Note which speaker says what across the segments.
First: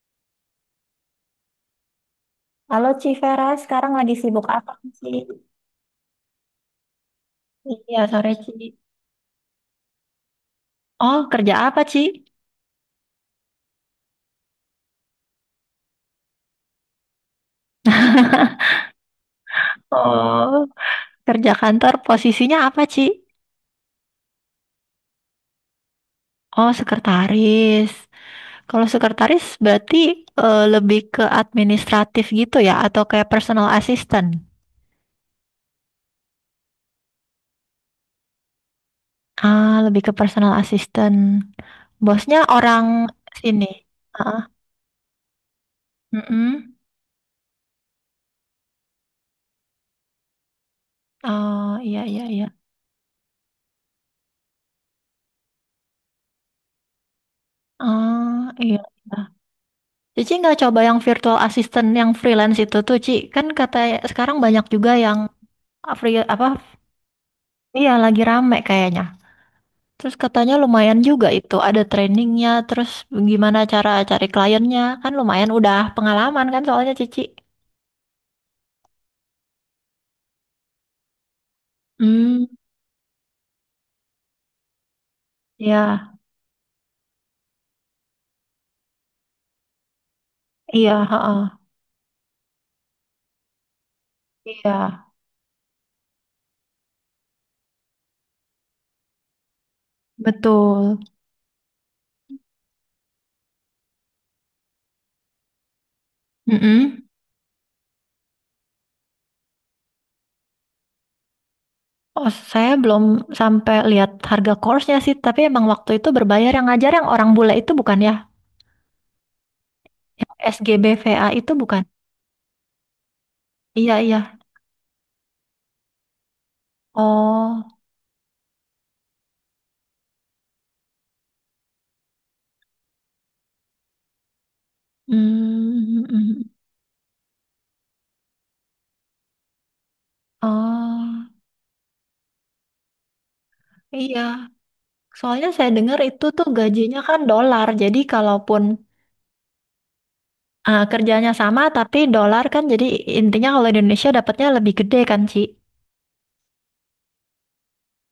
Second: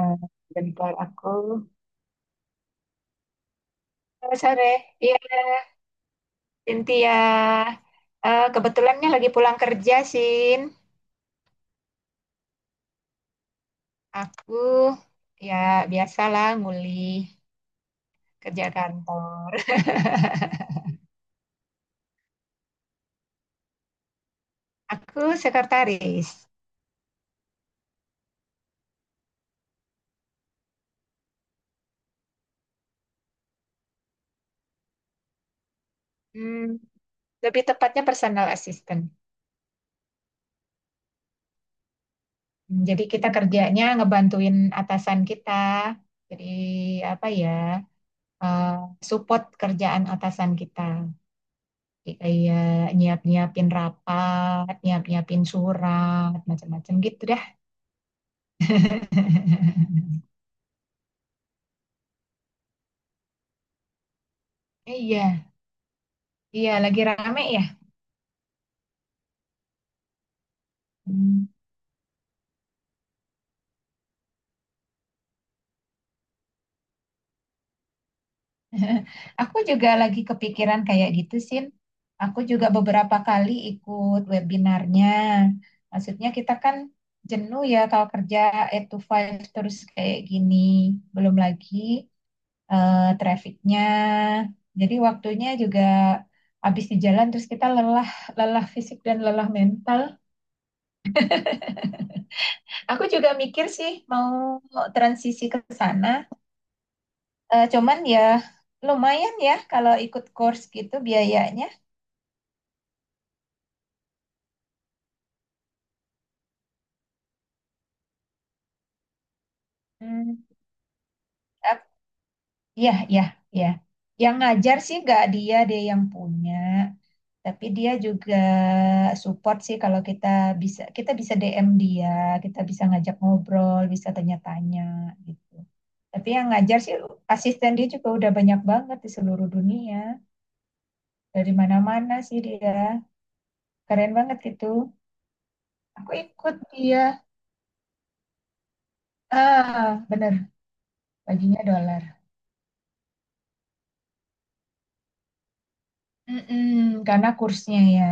Speaker 1: Eh, bentar aku.
Speaker 2: Halo Ci Vera, sekarang lagi
Speaker 1: Halo,
Speaker 2: sibuk
Speaker 1: sore.
Speaker 2: apa Ci?
Speaker 1: Iya, Cynthia.
Speaker 2: Iya, sore
Speaker 1: Eh,
Speaker 2: Ci.
Speaker 1: kebetulannya lagi pulang kerja, Sin.
Speaker 2: Oh, kerja apa Ci?
Speaker 1: Aku ya biasalah nguli kerja kantor.
Speaker 2: Oh, kerja kantor posisinya apa Ci?
Speaker 1: Aku sekretaris.
Speaker 2: Oh, sekretaris. Kalau sekretaris berarti lebih ke administratif gitu ya, atau kayak personal assistant?
Speaker 1: Hmm, lebih tepatnya personal assistant.
Speaker 2: Ah, lebih ke personal assistant. Bosnya orang
Speaker 1: Jadi kita
Speaker 2: sini.
Speaker 1: kerjanya
Speaker 2: Ah,
Speaker 1: ngebantuin atasan kita. Jadi
Speaker 2: mm-mm.
Speaker 1: apa ya? eh, support kerjaan atasan kita.
Speaker 2: Oh, iya, iya, iya.
Speaker 1: Kayak nyiap-nyiapin rapat, nyiap-nyiapin surat, macam-macam gitu dah.
Speaker 2: Ah, iya, iya. Cici nggak coba yang virtual assistant yang freelance itu tuh, Ci? Kan kata sekarang banyak juga yang
Speaker 1: Iya,
Speaker 2: free apa?
Speaker 1: iya lagi rame ya.
Speaker 2: Iya, lagi rame kayaknya. Terus katanya lumayan juga
Speaker 1: Hmm.
Speaker 2: itu, ada trainingnya, terus gimana cara cari kliennya. Kan lumayan udah pengalaman kan soalnya Cici.
Speaker 1: Aku juga lagi kepikiran kayak gitu, Sin. Aku
Speaker 2: Hmm,
Speaker 1: juga beberapa kali ikut webinarnya.
Speaker 2: iya,
Speaker 1: Maksudnya kita kan jenuh ya kalau kerja 8 to five terus kayak gini.
Speaker 2: iya,
Speaker 1: Belum
Speaker 2: heeh.
Speaker 1: lagi trafficnya.
Speaker 2: Iya,
Speaker 1: Jadi waktunya juga habis di jalan terus kita lelah, lelah fisik dan lelah mental.
Speaker 2: betul.
Speaker 1: Aku juga mikir sih mau transisi ke sana.
Speaker 2: Mm-mm.
Speaker 1: Cuman ya lumayan ya kalau ikut course gitu biayanya.
Speaker 2: Oh, saya belum sampai lihat harga course-nya sih, tapi emang waktu itu berbayar yang ngajar yang orang bule itu bukan ya? Yang
Speaker 1: Hmm,
Speaker 2: SGBVA itu bukan.
Speaker 1: ap- ya, ya, ya.
Speaker 2: Iya,
Speaker 1: Yang
Speaker 2: iya.
Speaker 1: ngajar sih nggak dia, dia yang punya. Tapi
Speaker 2: Oh,
Speaker 1: dia juga support sih kalau kita bisa DM dia, kita bisa ngajak ngobrol, bisa tanya-tanya gitu.
Speaker 2: mm, mm,
Speaker 1: Tapi yang
Speaker 2: mm.
Speaker 1: ngajar sih asisten dia juga udah banyak banget di seluruh dunia,
Speaker 2: Oh,
Speaker 1: dari mana-mana sih dia. Keren
Speaker 2: iya.
Speaker 1: banget gitu.
Speaker 2: Soalnya saya dengar
Speaker 1: Aku
Speaker 2: itu tuh
Speaker 1: ikut
Speaker 2: gajinya
Speaker 1: dia.
Speaker 2: kan dolar. Jadi kalaupun
Speaker 1: Ah, bener,
Speaker 2: ah, kerjanya
Speaker 1: baginya
Speaker 2: sama tapi
Speaker 1: dolar.
Speaker 2: dolar kan, jadi intinya kalau di Indonesia dapatnya lebih gede kan, Ci?
Speaker 1: Mm-mm, karena kursnya ya.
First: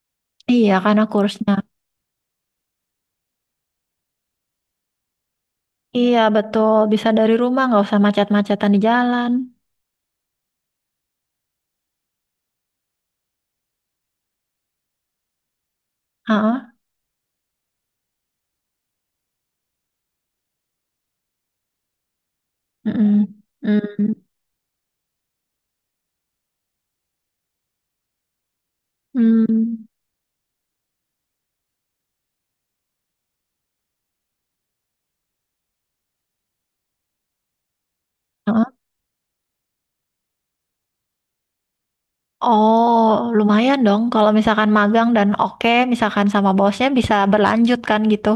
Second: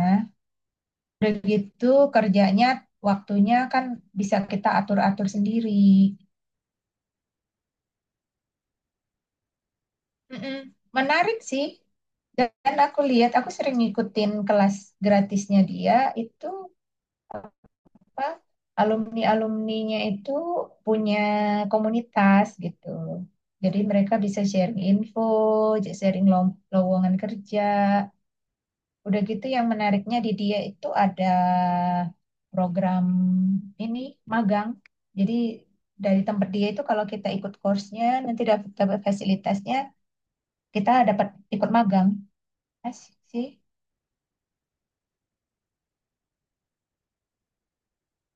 Speaker 2: Iya, karena
Speaker 1: Udah
Speaker 2: kursnya.
Speaker 1: gitu kerjanya waktunya kan bisa kita atur-atur sendiri.
Speaker 2: Iya, betul. Bisa dari rumah, nggak usah macet-macetan di jalan.
Speaker 1: Mm-mm. Menarik sih. Dan aku lihat, aku sering ngikutin kelas gratisnya dia itu
Speaker 2: Heeh.
Speaker 1: apa alumni-alumninya itu punya komunitas gitu.
Speaker 2: Mm-mm.
Speaker 1: Jadi mereka
Speaker 2: Mm.
Speaker 1: bisa sharing info, sharing lowongan kerja. Udah gitu yang
Speaker 2: Mm.
Speaker 1: menariknya di dia itu ada program ini magang. Jadi dari tempat dia itu kalau kita ikut course-nya nanti
Speaker 2: Heeh.
Speaker 1: dapat dapat fasilitasnya, kita dapat ikut magang. Asik
Speaker 2: Oh,
Speaker 1: sih.
Speaker 2: lumayan dong. Kalau misalkan magang dan oke, misalkan sama bosnya bisa berlanjut kan gitu.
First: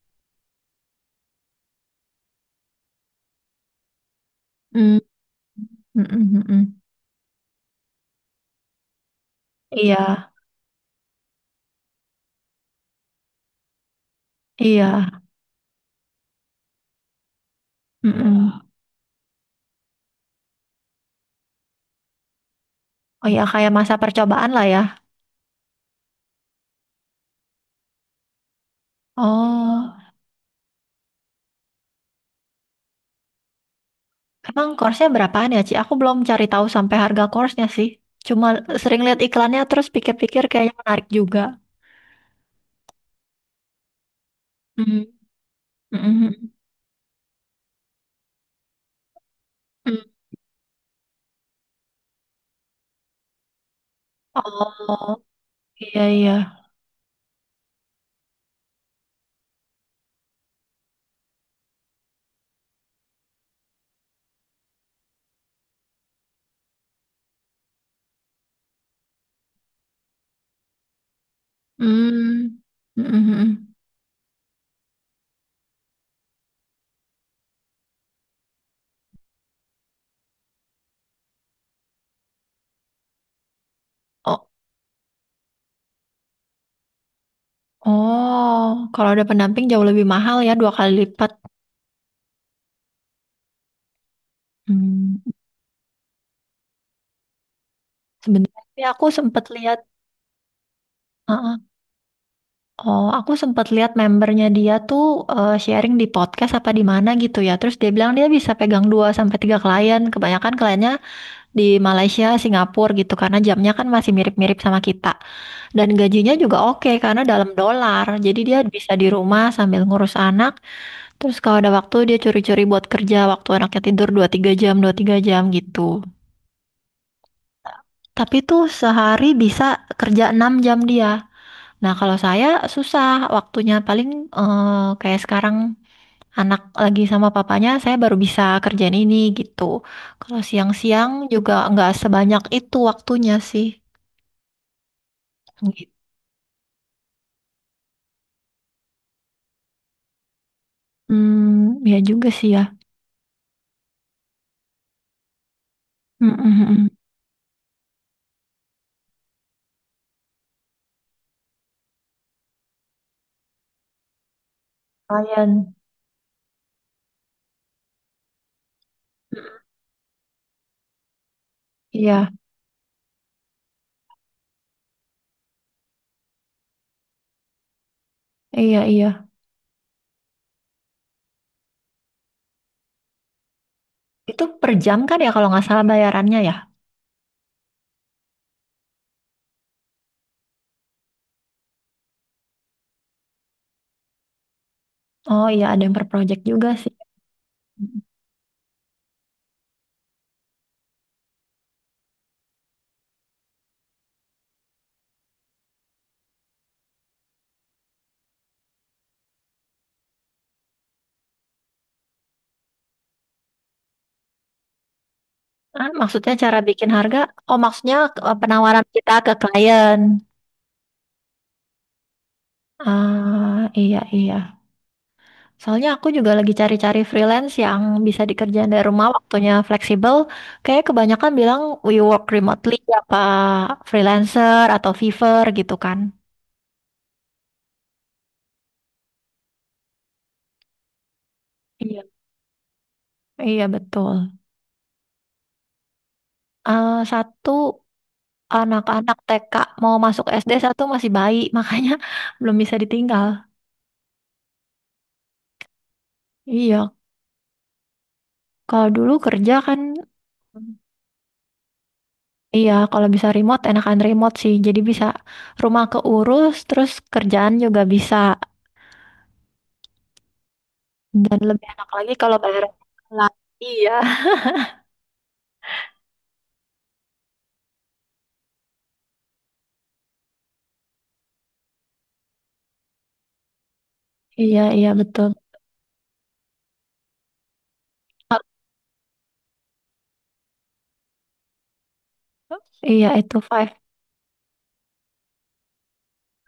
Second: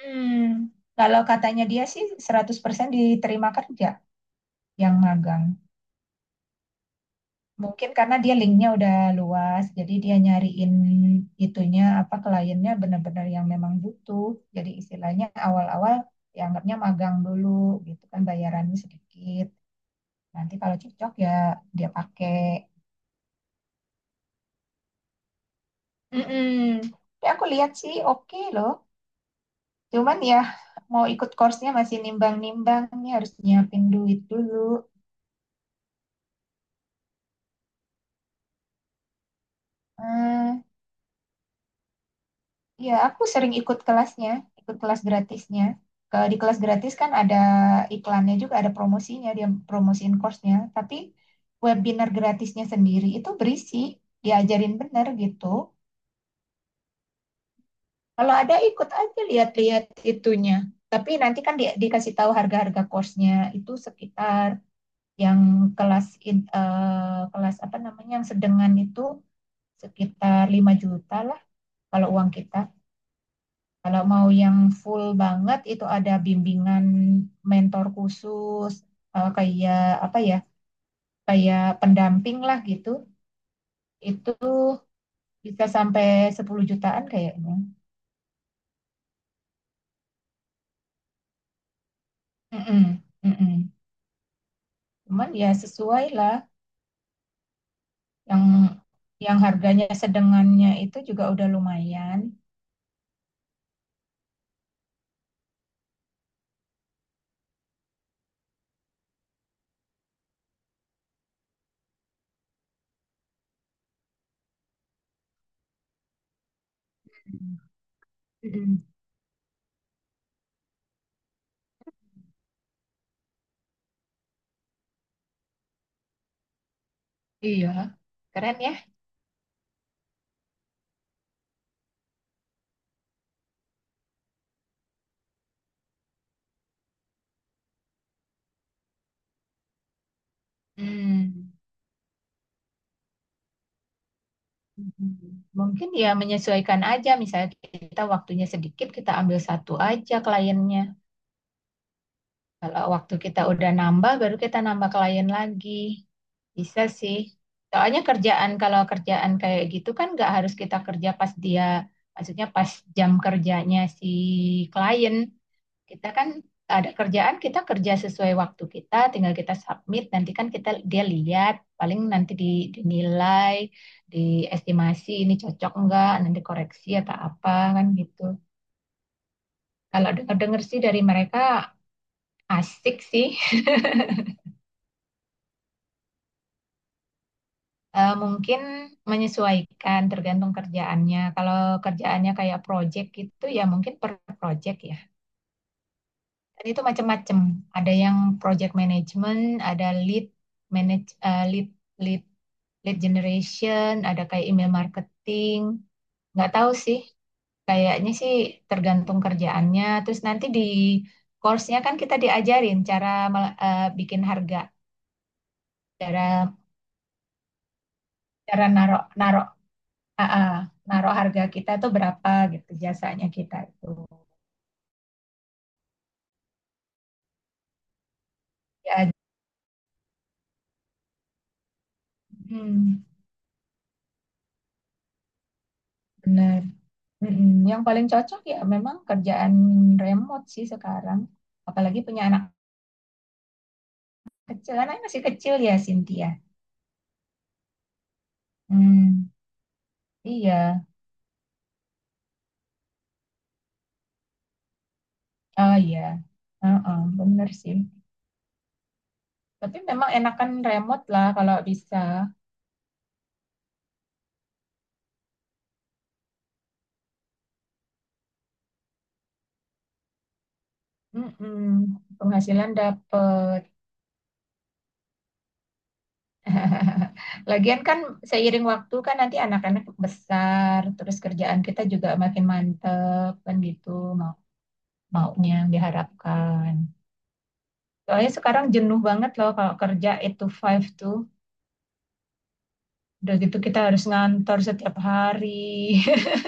Speaker 1: Hmm. Kalau katanya dia sih 100% diterima kerja yang
Speaker 2: Mm.
Speaker 1: magang.
Speaker 2: Mm-mm-mm.
Speaker 1: Mungkin karena dia linknya udah luas, jadi
Speaker 2: Iya,
Speaker 1: dia nyariin itunya apa kliennya benar-benar yang memang butuh. Jadi
Speaker 2: iya.
Speaker 1: istilahnya awal-awal ya anggapnya magang dulu gitu kan
Speaker 2: Mm-mm.
Speaker 1: bayarannya sedikit. Nanti kalau cocok ya dia pakai.
Speaker 2: Ya, oh ya, kayak masa percobaan lah ya.
Speaker 1: Mm-mm. Tapi aku lihat sih oke loh.
Speaker 2: Oh,
Speaker 1: Cuman ya mau ikut course-nya masih nimbang-nimbang nih harus nyiapin duit dulu.
Speaker 2: emang course-nya berapaan ya, Ci? Aku belum cari tahu sampai harga course-nya sih. Cuma sering lihat iklannya terus pikir-pikir
Speaker 1: Hmm,
Speaker 2: kayaknya menarik juga.
Speaker 1: Ya, aku sering ikut kelasnya, ikut kelas
Speaker 2: Mm.
Speaker 1: gratisnya. Di
Speaker 2: Mm-mm.
Speaker 1: kelas gratis kan ada iklannya juga, ada promosinya, dia
Speaker 2: Mm.
Speaker 1: promosiin course-nya. Tapi webinar gratisnya sendiri itu berisi, diajarin bener
Speaker 2: Oh,
Speaker 1: gitu.
Speaker 2: iya, iya.
Speaker 1: Kalau ada ikut aja lihat-lihat itunya. Tapi nanti kan dikasih tahu harga-harga course-nya itu sekitar yang kelas apa namanya yang sedengan itu sekitar 5 juta lah kalau uang kita.
Speaker 2: Mm. Mm-mm.
Speaker 1: Kalau mau yang full banget itu ada bimbingan mentor khusus kayak apa ya? Kayak pendamping lah gitu. Itu
Speaker 2: Oh,
Speaker 1: bisa sampai 10 jutaan kayaknya.
Speaker 2: oh, kalau ada pendamping jauh lebih mahal ya, dua kali lipat.
Speaker 1: Mm-mm, mm-mm.
Speaker 2: Mm.
Speaker 1: Cuman ya sesuai lah yang
Speaker 2: Sebenarnya sih aku
Speaker 1: yang
Speaker 2: sempat lihat.
Speaker 1: harganya sedengannya itu juga udah lumayan.
Speaker 2: Oh, aku sempat lihat membernya dia tuh sharing di podcast apa di mana gitu ya. Terus dia bilang dia bisa pegang 2 sampai 3 klien. Kebanyakan kliennya di Malaysia, Singapura gitu karena jamnya kan masih mirip-mirip sama kita. Dan gajinya juga oke karena dalam dolar. Jadi dia
Speaker 1: Mm-mm.
Speaker 2: bisa di rumah sambil ngurus anak. Terus kalau ada waktu dia curi-curi buat kerja waktu anaknya tidur 2 3 jam, 2 3 jam gitu.
Speaker 1: Iya,
Speaker 2: Tapi
Speaker 1: keren
Speaker 2: tuh
Speaker 1: ya.
Speaker 2: sehari bisa kerja 6 jam dia. Nah, kalau saya susah waktunya paling kayak sekarang anak lagi sama papanya, saya baru bisa kerjain ini gitu. Kalau siang-siang
Speaker 1: Hmm.
Speaker 2: juga nggak sebanyak itu waktunya sih.
Speaker 1: Mungkin
Speaker 2: Gitu.
Speaker 1: ya menyesuaikan aja, misalnya kita waktunya sedikit, kita ambil satu aja kliennya.
Speaker 2: Hmm, ya juga sih ya.
Speaker 1: Kalau waktu kita udah nambah, baru kita nambah klien lagi.
Speaker 2: Mm, mm,
Speaker 1: Bisa
Speaker 2: mm.
Speaker 1: sih. Soalnya kerjaan, kalau kerjaan kayak gitu kan nggak harus kita kerja pas dia, maksudnya pas jam kerjanya si klien.
Speaker 2: Lumayan.
Speaker 1: Kita kan ada kerjaan, kita kerja sesuai waktu kita, tinggal kita submit, nanti kan kita dia lihat, paling
Speaker 2: Iya,
Speaker 1: nanti dinilai, diestimasi ini cocok nggak, nanti koreksi atau apa kan gitu.
Speaker 2: iya, iya.
Speaker 1: Kalau dengar-dengar sih dari mereka asik sih.
Speaker 2: Itu per jam kan ya kalau nggak salah bayarannya ya?
Speaker 1: Mungkin menyesuaikan tergantung kerjaannya. Kalau kerjaannya kayak project gitu ya mungkin per project ya.
Speaker 2: Oh iya, ada yang per project
Speaker 1: Dan
Speaker 2: juga
Speaker 1: itu
Speaker 2: sih.
Speaker 1: macam-macam. Ada yang project management, ada lead manage eh, lead lead lead generation, ada kayak email marketing. Nggak tahu sih. Kayaknya sih tergantung kerjaannya. Terus nanti di course-nya kan kita diajarin cara bikin harga,
Speaker 2: Ah, maksudnya
Speaker 1: cara
Speaker 2: cara bikin harga? Oh, maksudnya
Speaker 1: cara
Speaker 2: penawaran
Speaker 1: naruh
Speaker 2: kita ke
Speaker 1: naro
Speaker 2: klien.
Speaker 1: heeh, naruh harga kita tuh berapa gitu jasanya kita
Speaker 2: Ah,
Speaker 1: itu.
Speaker 2: iya, iya. Soalnya aku juga lagi cari-cari freelance yang bisa dikerjain dari rumah,
Speaker 1: Ya,
Speaker 2: waktunya fleksibel. Kayak kebanyakan bilang we work remotely,
Speaker 1: hmm,
Speaker 2: apa freelancer atau Fiverr gitu kan.
Speaker 1: bener. Mm-mm. Yang paling cocok ya memang kerjaan remote sih sekarang. Apalagi
Speaker 2: Iya.
Speaker 1: punya anak
Speaker 2: Iya betul.
Speaker 1: kecil, anaknya masih kecil ya Cynthia.
Speaker 2: Satu anak-anak
Speaker 1: Hmm,
Speaker 2: TK mau masuk SD,
Speaker 1: iya,
Speaker 2: satu masih bayi, makanya belum bisa ditinggal.
Speaker 1: oh iya,
Speaker 2: Iya,
Speaker 1: heeh, bener sih.
Speaker 2: kalau dulu kerja
Speaker 1: Tapi
Speaker 2: kan,
Speaker 1: memang enakan remote lah kalau bisa.
Speaker 2: iya kalau bisa remote enakan remote sih. Jadi bisa rumah keurus, terus kerjaan juga bisa. Dan
Speaker 1: Mm-mm.
Speaker 2: lebih enak lagi kalau bayar
Speaker 1: Penghasilan
Speaker 2: lah.
Speaker 1: dapet.
Speaker 2: Iya,
Speaker 1: Lagian kan seiring waktu kan nanti anak-anak besar, terus kerjaan kita juga makin mantep kan gitu mau
Speaker 2: iya, iya betul.
Speaker 1: maunya yang diharapkan. Soalnya sekarang jenuh banget loh kalau kerja 8 to 5 tuh.
Speaker 2: Iya
Speaker 1: Udah
Speaker 2: itu
Speaker 1: gitu
Speaker 2: five.
Speaker 1: kita harus ngantor setiap hari.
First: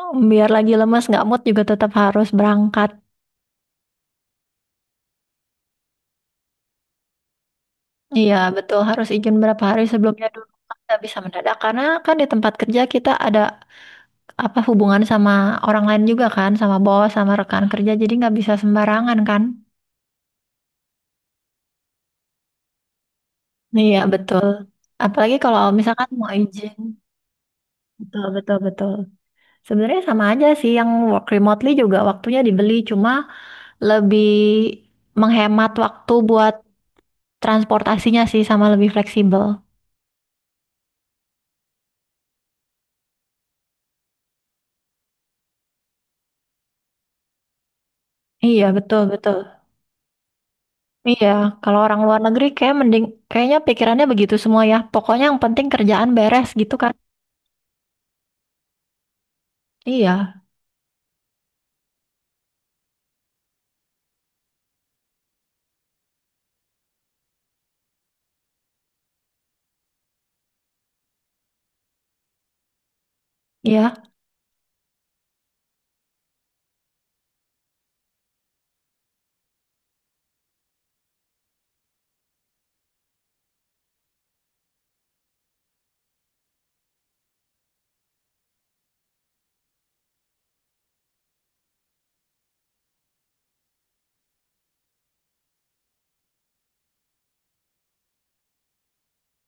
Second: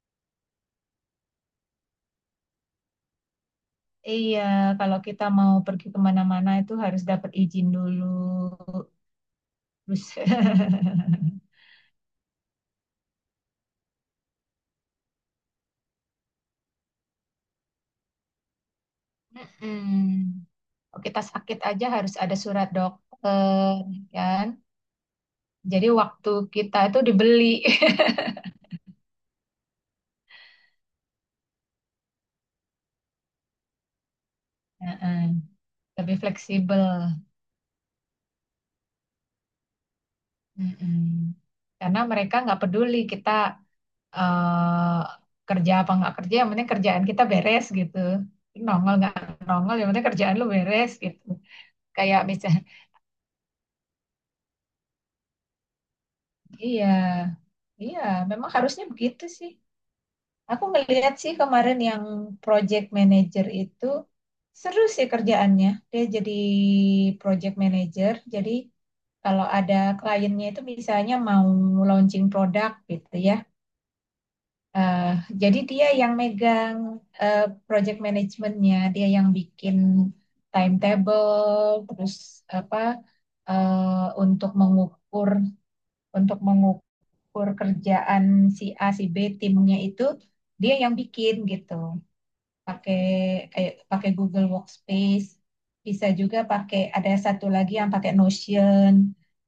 Speaker 2: Oh, biar lagi lemas nggak mood juga tetap harus berangkat.
Speaker 1: Iya, kalau kita mau pergi kemana-mana itu harus dapat izin dulu.
Speaker 2: Iya betul, harus izin berapa hari
Speaker 1: Terus
Speaker 2: sebelumnya dulu kan, nggak bisa mendadak karena kan di tempat kerja kita ada apa hubungan sama orang lain juga kan, sama bos sama rekan kerja, jadi nggak bisa sembarangan kan.
Speaker 1: Mm-mm. Kalau kita sakit aja harus ada surat dokter,
Speaker 2: Iya betul.
Speaker 1: kan?
Speaker 2: Apalagi kalau
Speaker 1: Jadi
Speaker 2: misalkan mau
Speaker 1: waktu
Speaker 2: izin.
Speaker 1: kita itu dibeli.
Speaker 2: Betul betul betul. Sebenarnya sama aja sih yang work remotely juga waktunya dibeli, cuma lebih
Speaker 1: Heeh,
Speaker 2: menghemat waktu
Speaker 1: lebih
Speaker 2: buat
Speaker 1: fleksibel.
Speaker 2: transportasinya sih sama lebih fleksibel.
Speaker 1: Mm-mm. Karena mereka nggak peduli kita eh, kerja apa nggak kerja, yang penting kerjaan kita beres gitu.
Speaker 2: Iya,
Speaker 1: Nongol
Speaker 2: betul,
Speaker 1: nggak
Speaker 2: betul.
Speaker 1: nongol, yang penting kerjaan lu beres gitu.
Speaker 2: Iya, kalau orang luar
Speaker 1: Kayak
Speaker 2: negeri
Speaker 1: misalnya,
Speaker 2: kayak mending kayaknya pikirannya begitu semua ya. Pokoknya yang penting kerjaan beres gitu
Speaker 1: iya,
Speaker 2: kan.
Speaker 1: iya, memang harusnya begitu sih.
Speaker 2: Iya,
Speaker 1: Aku ngelihat sih kemarin yang project manager itu seru sih kerjaannya. Dia jadi project manager, jadi kalau ada kliennya itu misalnya mau launching produk gitu ya.
Speaker 2: iya,
Speaker 1: Eh, jadi dia yang megang eh, project manajemennya, dia yang bikin timetable, terus apa eh, untuk mengukur untuk mengukur kerjaan si A si B timnya itu dia yang bikin gitu pakai kayak pakai Google Workspace, bisa juga pakai ada satu lagi yang pakai Notion.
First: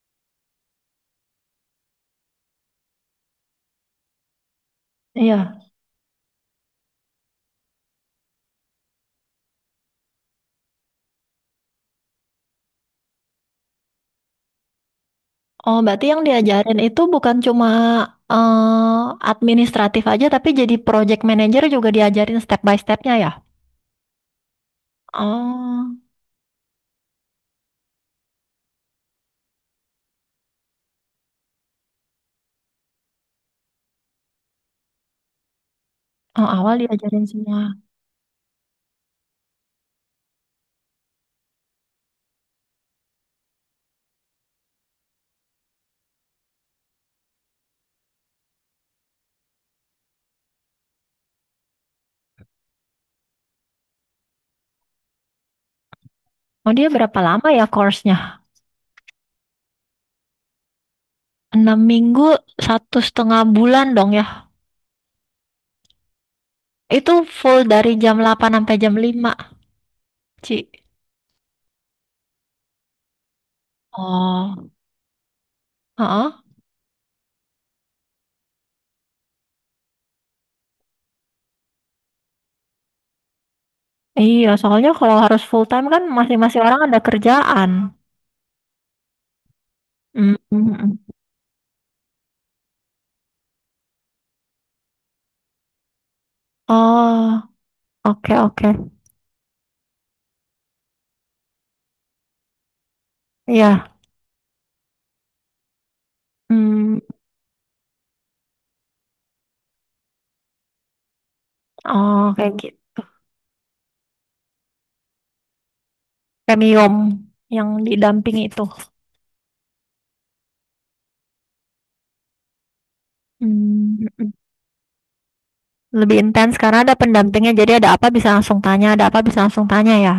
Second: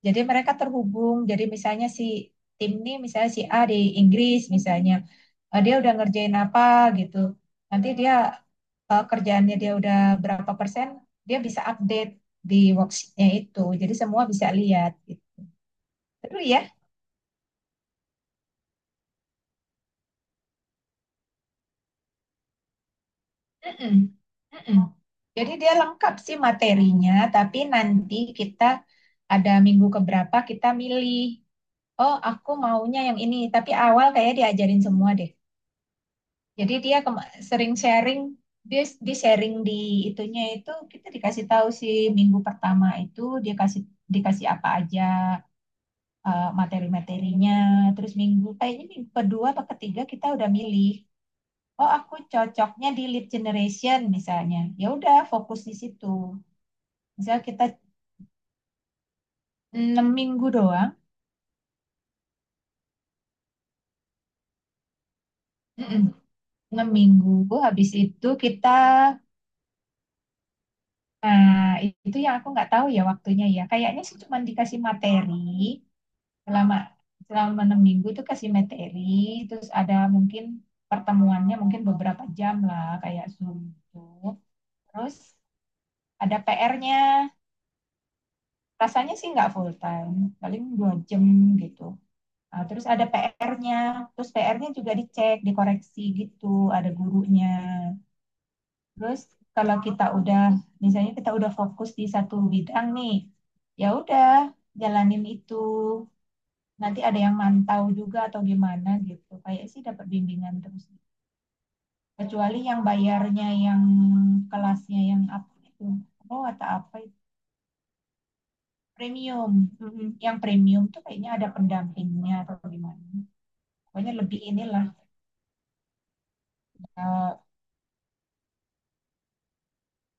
Speaker 1: Jadi mereka terhubung. Jadi misalnya si tim ini misalnya si A di Inggris misalnya,
Speaker 2: iya.
Speaker 1: dia udah ngerjain apa gitu. Nanti dia kerjaannya dia udah berapa persen, dia bisa update di worksheetnya itu. Jadi semua bisa lihat. Gitu.
Speaker 2: Oh, berarti yang
Speaker 1: Seru ya?
Speaker 2: diajarin itu bukan cuma administratif aja tapi jadi project manager juga diajarin step by stepnya ya.
Speaker 1: Mm-mm, mm-mm. Jadi dia
Speaker 2: Oh,
Speaker 1: lengkap sih materinya, tapi nanti kita ada minggu keberapa kita milih, oh aku maunya yang ini, tapi awal kayak diajarin semua deh.
Speaker 2: oh
Speaker 1: Jadi
Speaker 2: awal
Speaker 1: dia
Speaker 2: diajarin
Speaker 1: sering
Speaker 2: semua.
Speaker 1: sharing, dia di sharing di itunya itu kita dikasih tahu sih minggu pertama itu dia dikasih apa aja materi-materinya, terus minggu kayaknya minggu kedua atau ketiga kita udah milih oh aku cocoknya di lead generation misalnya ya udah fokus di situ
Speaker 2: Oh dia berapa
Speaker 1: misal
Speaker 2: lama
Speaker 1: kita
Speaker 2: ya course-nya?
Speaker 1: 6 minggu doang
Speaker 2: 6 minggu, satu setengah bulan dong ya.
Speaker 1: enam
Speaker 2: Itu
Speaker 1: minggu
Speaker 2: full
Speaker 1: habis
Speaker 2: dari jam
Speaker 1: itu
Speaker 2: 8
Speaker 1: kita
Speaker 2: sampai jam 5, Ci?
Speaker 1: nah itu yang aku nggak tahu ya waktunya ya kayaknya sih cuma
Speaker 2: Oh,
Speaker 1: dikasih materi
Speaker 2: heeh.
Speaker 1: selama selama 6 minggu itu kasih materi terus ada mungkin pertemuannya mungkin beberapa jam lah kayak Zoom itu
Speaker 2: Iya, soalnya
Speaker 1: terus
Speaker 2: kalau harus full time kan
Speaker 1: ada
Speaker 2: masing-masing orang
Speaker 1: PR-nya
Speaker 2: ada kerjaan.
Speaker 1: rasanya sih nggak full time
Speaker 2: Mm, mm,
Speaker 1: paling dua
Speaker 2: mm.
Speaker 1: jam gitu. Ah, terus ada PR-nya, terus PR-nya juga dicek, dikoreksi gitu, ada
Speaker 2: Oh,
Speaker 1: gurunya.
Speaker 2: oke oke.
Speaker 1: Terus kalau kita udah, misalnya kita udah fokus di satu bidang nih, ya
Speaker 2: Iya.
Speaker 1: udah jalanin itu.
Speaker 2: Mm,
Speaker 1: Nanti ada yang mantau juga atau gimana gitu. Kayak sih dapat bimbingan terus.
Speaker 2: oh, kayak
Speaker 1: Kecuali yang
Speaker 2: gitu.
Speaker 1: bayarnya yang kelasnya yang apa itu, oh atau
Speaker 2: Premium
Speaker 1: apa itu,
Speaker 2: yang didampingi itu.
Speaker 1: premium. Mhm. Yang premium tuh kayaknya ada pendampingnya atau gimana.
Speaker 2: Mm, mm,
Speaker 1: Pokoknya
Speaker 2: mm.
Speaker 1: lebih inilah.
Speaker 2: Lebih intens karena ada
Speaker 1: eh,
Speaker 2: pendampingnya, jadi ada apa bisa langsung tanya, ada apa bisa langsung tanya ya.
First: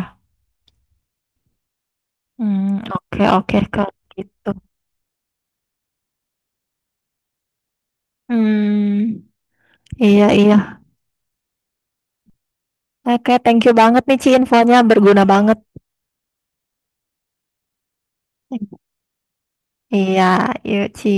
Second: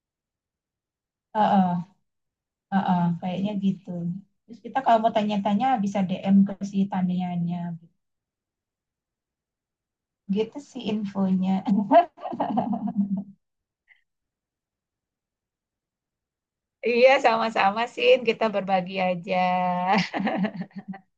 Speaker 1: eh, eh,
Speaker 2: Hmm,
Speaker 1: Heeh,
Speaker 2: oke
Speaker 1: kayaknya
Speaker 2: oke
Speaker 1: gitu.
Speaker 2: kalau gitu.
Speaker 1: Terus kita kalau mau tanya-tanya bisa DM ke si Tanianya.
Speaker 2: Hmm, iya iya.
Speaker 1: Gitu sih infonya.
Speaker 2: Oke, thank you banget nih Ci, infonya berguna banget.
Speaker 1: Iya, sama-sama, Sin. Kita berbagi aja.
Speaker 2: Iya, yuk Ci.